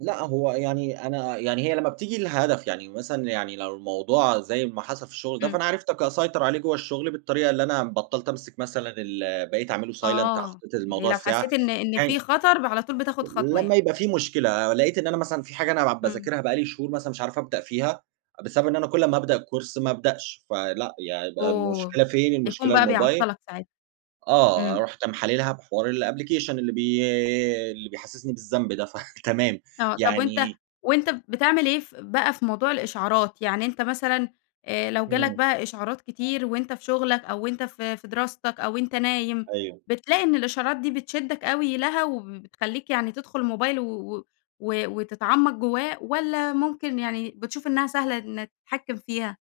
لأ، هو يعني أنا يعني هي لما بتيجي لهدف يعني، مثلًا يعني لو الموضوع- زي ما حصل في الشغل ده- إمم. فأنا عرفت ك أسيطر عليه جوا الشغل بالطريقة اللي أنا بطَّلت أمْسك مثلًا ال بقيت أعْمَله silent آه، حطيت يعني الموضوع لو الساعة، حسّيت إن إن في يعني خطر ب على طول بتاخد خطوة لما يعني. يبقى في مشكلة، لقيت إن أنا مثلًا في حاجة أنا بع إمم. بَاذاكِرها بقى لي شهور مثلًا مش عارف أبدأ فيها، بسبب إن أنا كل ما أبدأ الكورس ما ابدأش، فلأ، يعني ده أوه! المشكلة فين، التليفون المشكلة بقى الموبايل، بيعطَّلك ساعتها، آه إمم. رُحت م حالِلْها بحوار الأبلكيشن اللي بي اللي بيحسسني بالذنب ده، ف تمام، آه، طب وأنت يعني وأنت بتعمل إيه ف بقى في موضوع الإشْعارات؟ يعني أنت مثلًا، آآ لو جالك إمم. بقى إشْعارات كتير وأنت في شغلك أو وأنت في في دراستك أو أنت نايم، أيوه. بتلاقي إن الإشعارات دي بتْشدِّك أوي لها وبتخلّيك يعني تدخل الموبايل و و و وتتعمق جواه والّا ممكن يعني بتشوف إنها سهلة إنك تتحكم فيها؟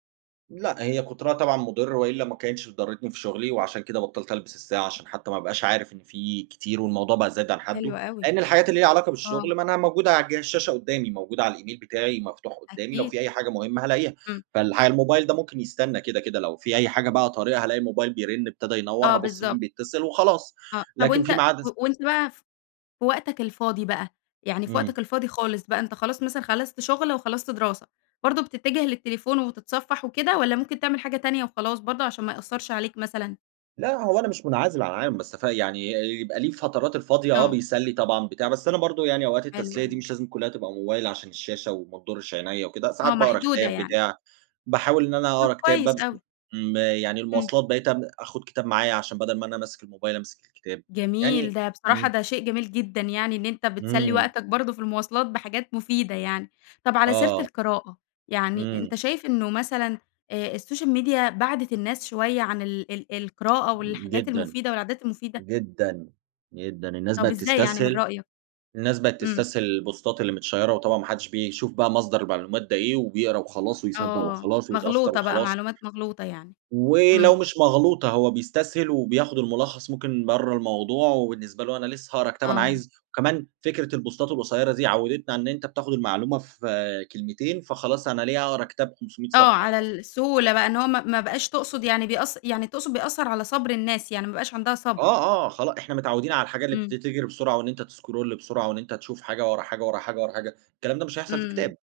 لأ، هي كُتْرها طبعًا مُضر وإلا ما كانتش ضرْتني في شغلي وعشان كده بطّلت ألبس الساعة، عشان حتى ما أبقاش عارف إن في كتير والموضوع بقى زاد عن حده، حلوة أوي لأن الحاجات اللي ليها علاقة آه. بالشغل ما أنا موجودة على جهاز الشاشة قدامي، موجودة على الإيميل بتاعي مفتوح قدامي، لو أكيد. في أي حاجة مهمة هالاقيها. إمم. فالح الموبايل ده ممكن يسْتَنى كده، كده، لو في أي حاجة بقى طارئة هالاقي الموبايل بيرن، ابتدى ينور، آه، هابُص بالضبط. مين بيتصل وخلاص. آه، طب لكن وأنت في ميعاد و الس وأنت بقى ف في وقتك الفاضي بقى يعني في وقتك إمم. الفاضي خالص بقى، أنت خلاص مثلًا خلصت شُغل وخلصت دراسة، برضه بتتجه للتليفون وتتْصفّح وكده والّا ممكن تعمل حاجة تانية وخلاص، برضه عشان ما يأثرش عليك مثلًا؟ لأ، هو أنا مش مُنْعزل عن العالم، بس ف يعني يبقى له الفترات الفاضية، آه آه. بيسلّي طبعًا، بتاع، بس أنا برضه يعني أوقات حلو التسلية دي أوي. مش لازم كلها تبقى موبايل، عشان الشاشة وما تِضُرِّش عِنَيَّا وكده. ساعات آه، باقرأ محدودة كتاب، يعني. بتاع، باحاول إن أنا طب أقرا كتاب كويس ببس أوي. آمم، يعني إمم. المواصلات بقيت أم آخد كتاب معايا عشان بدل ما أنا ماسك الموبايل أمسك الكتاب. جميل، يعني ده بصراحة إمم. ده شيء جميل جدًا يعني إن أنت بتسلّي إمم. وقتك برضه في المواصلات بحاجات مفيدة يعني. طب على سيرة آه. القراءة، يعني أنت إمم. شايف إنه مثلًا، آآ السوشيال ميديا بعَدِت الناس شوية عن ال ال القراءة والحاجات جدًا، المفيدة والعادات المفيدة؟ جدًا، جدًا، الناس طب بقيت إزاي يعني من تسْتسْهل رأيك؟ الناس بقيت إمم. تسْتسْهل البوستات اللي متْشيَّرة وطبعًا ما حدش بيشوف بقى مصدر المعلومات ده إيه، وبيقرا وخلاص ويصدق آه، وخلاص ويتأثر مغْلوطة بقى، وخلاص. معلومات مغْلوطة يعني. ولو إمم. مش مغْلوطة، هو بيسْتسْهل وبياخد المُلخص ممكن برّا الموضوع وبالنسبة له أنا لسه هاقرا كتاب أنا آه. عايز كمان فكرة البُوستات القصيرة دي عوِّدتْنا إن أنت بتاخد المعلومة في كلمتين، فخلاص، أنا ليه هاقرا كتاب 500 آه، صفحة؟! على ف السهولة بقى إن هو ما ما بقاش تقصد يعني بيأث يعني تقصد بيأثر على صبر الناس، يعني مابقاش عندها صبر. آه، آه، خلاص، إحنا متعودين على الحاجة اللي بت إمم. بتجري بسرعة وإن أنت تscroll بسرعة وإن أنت تشوف حاجة، ورا حاجة، ورا حاجة، ورا حاجة، الكلام ده مش هيحصل في إمم. كتاب.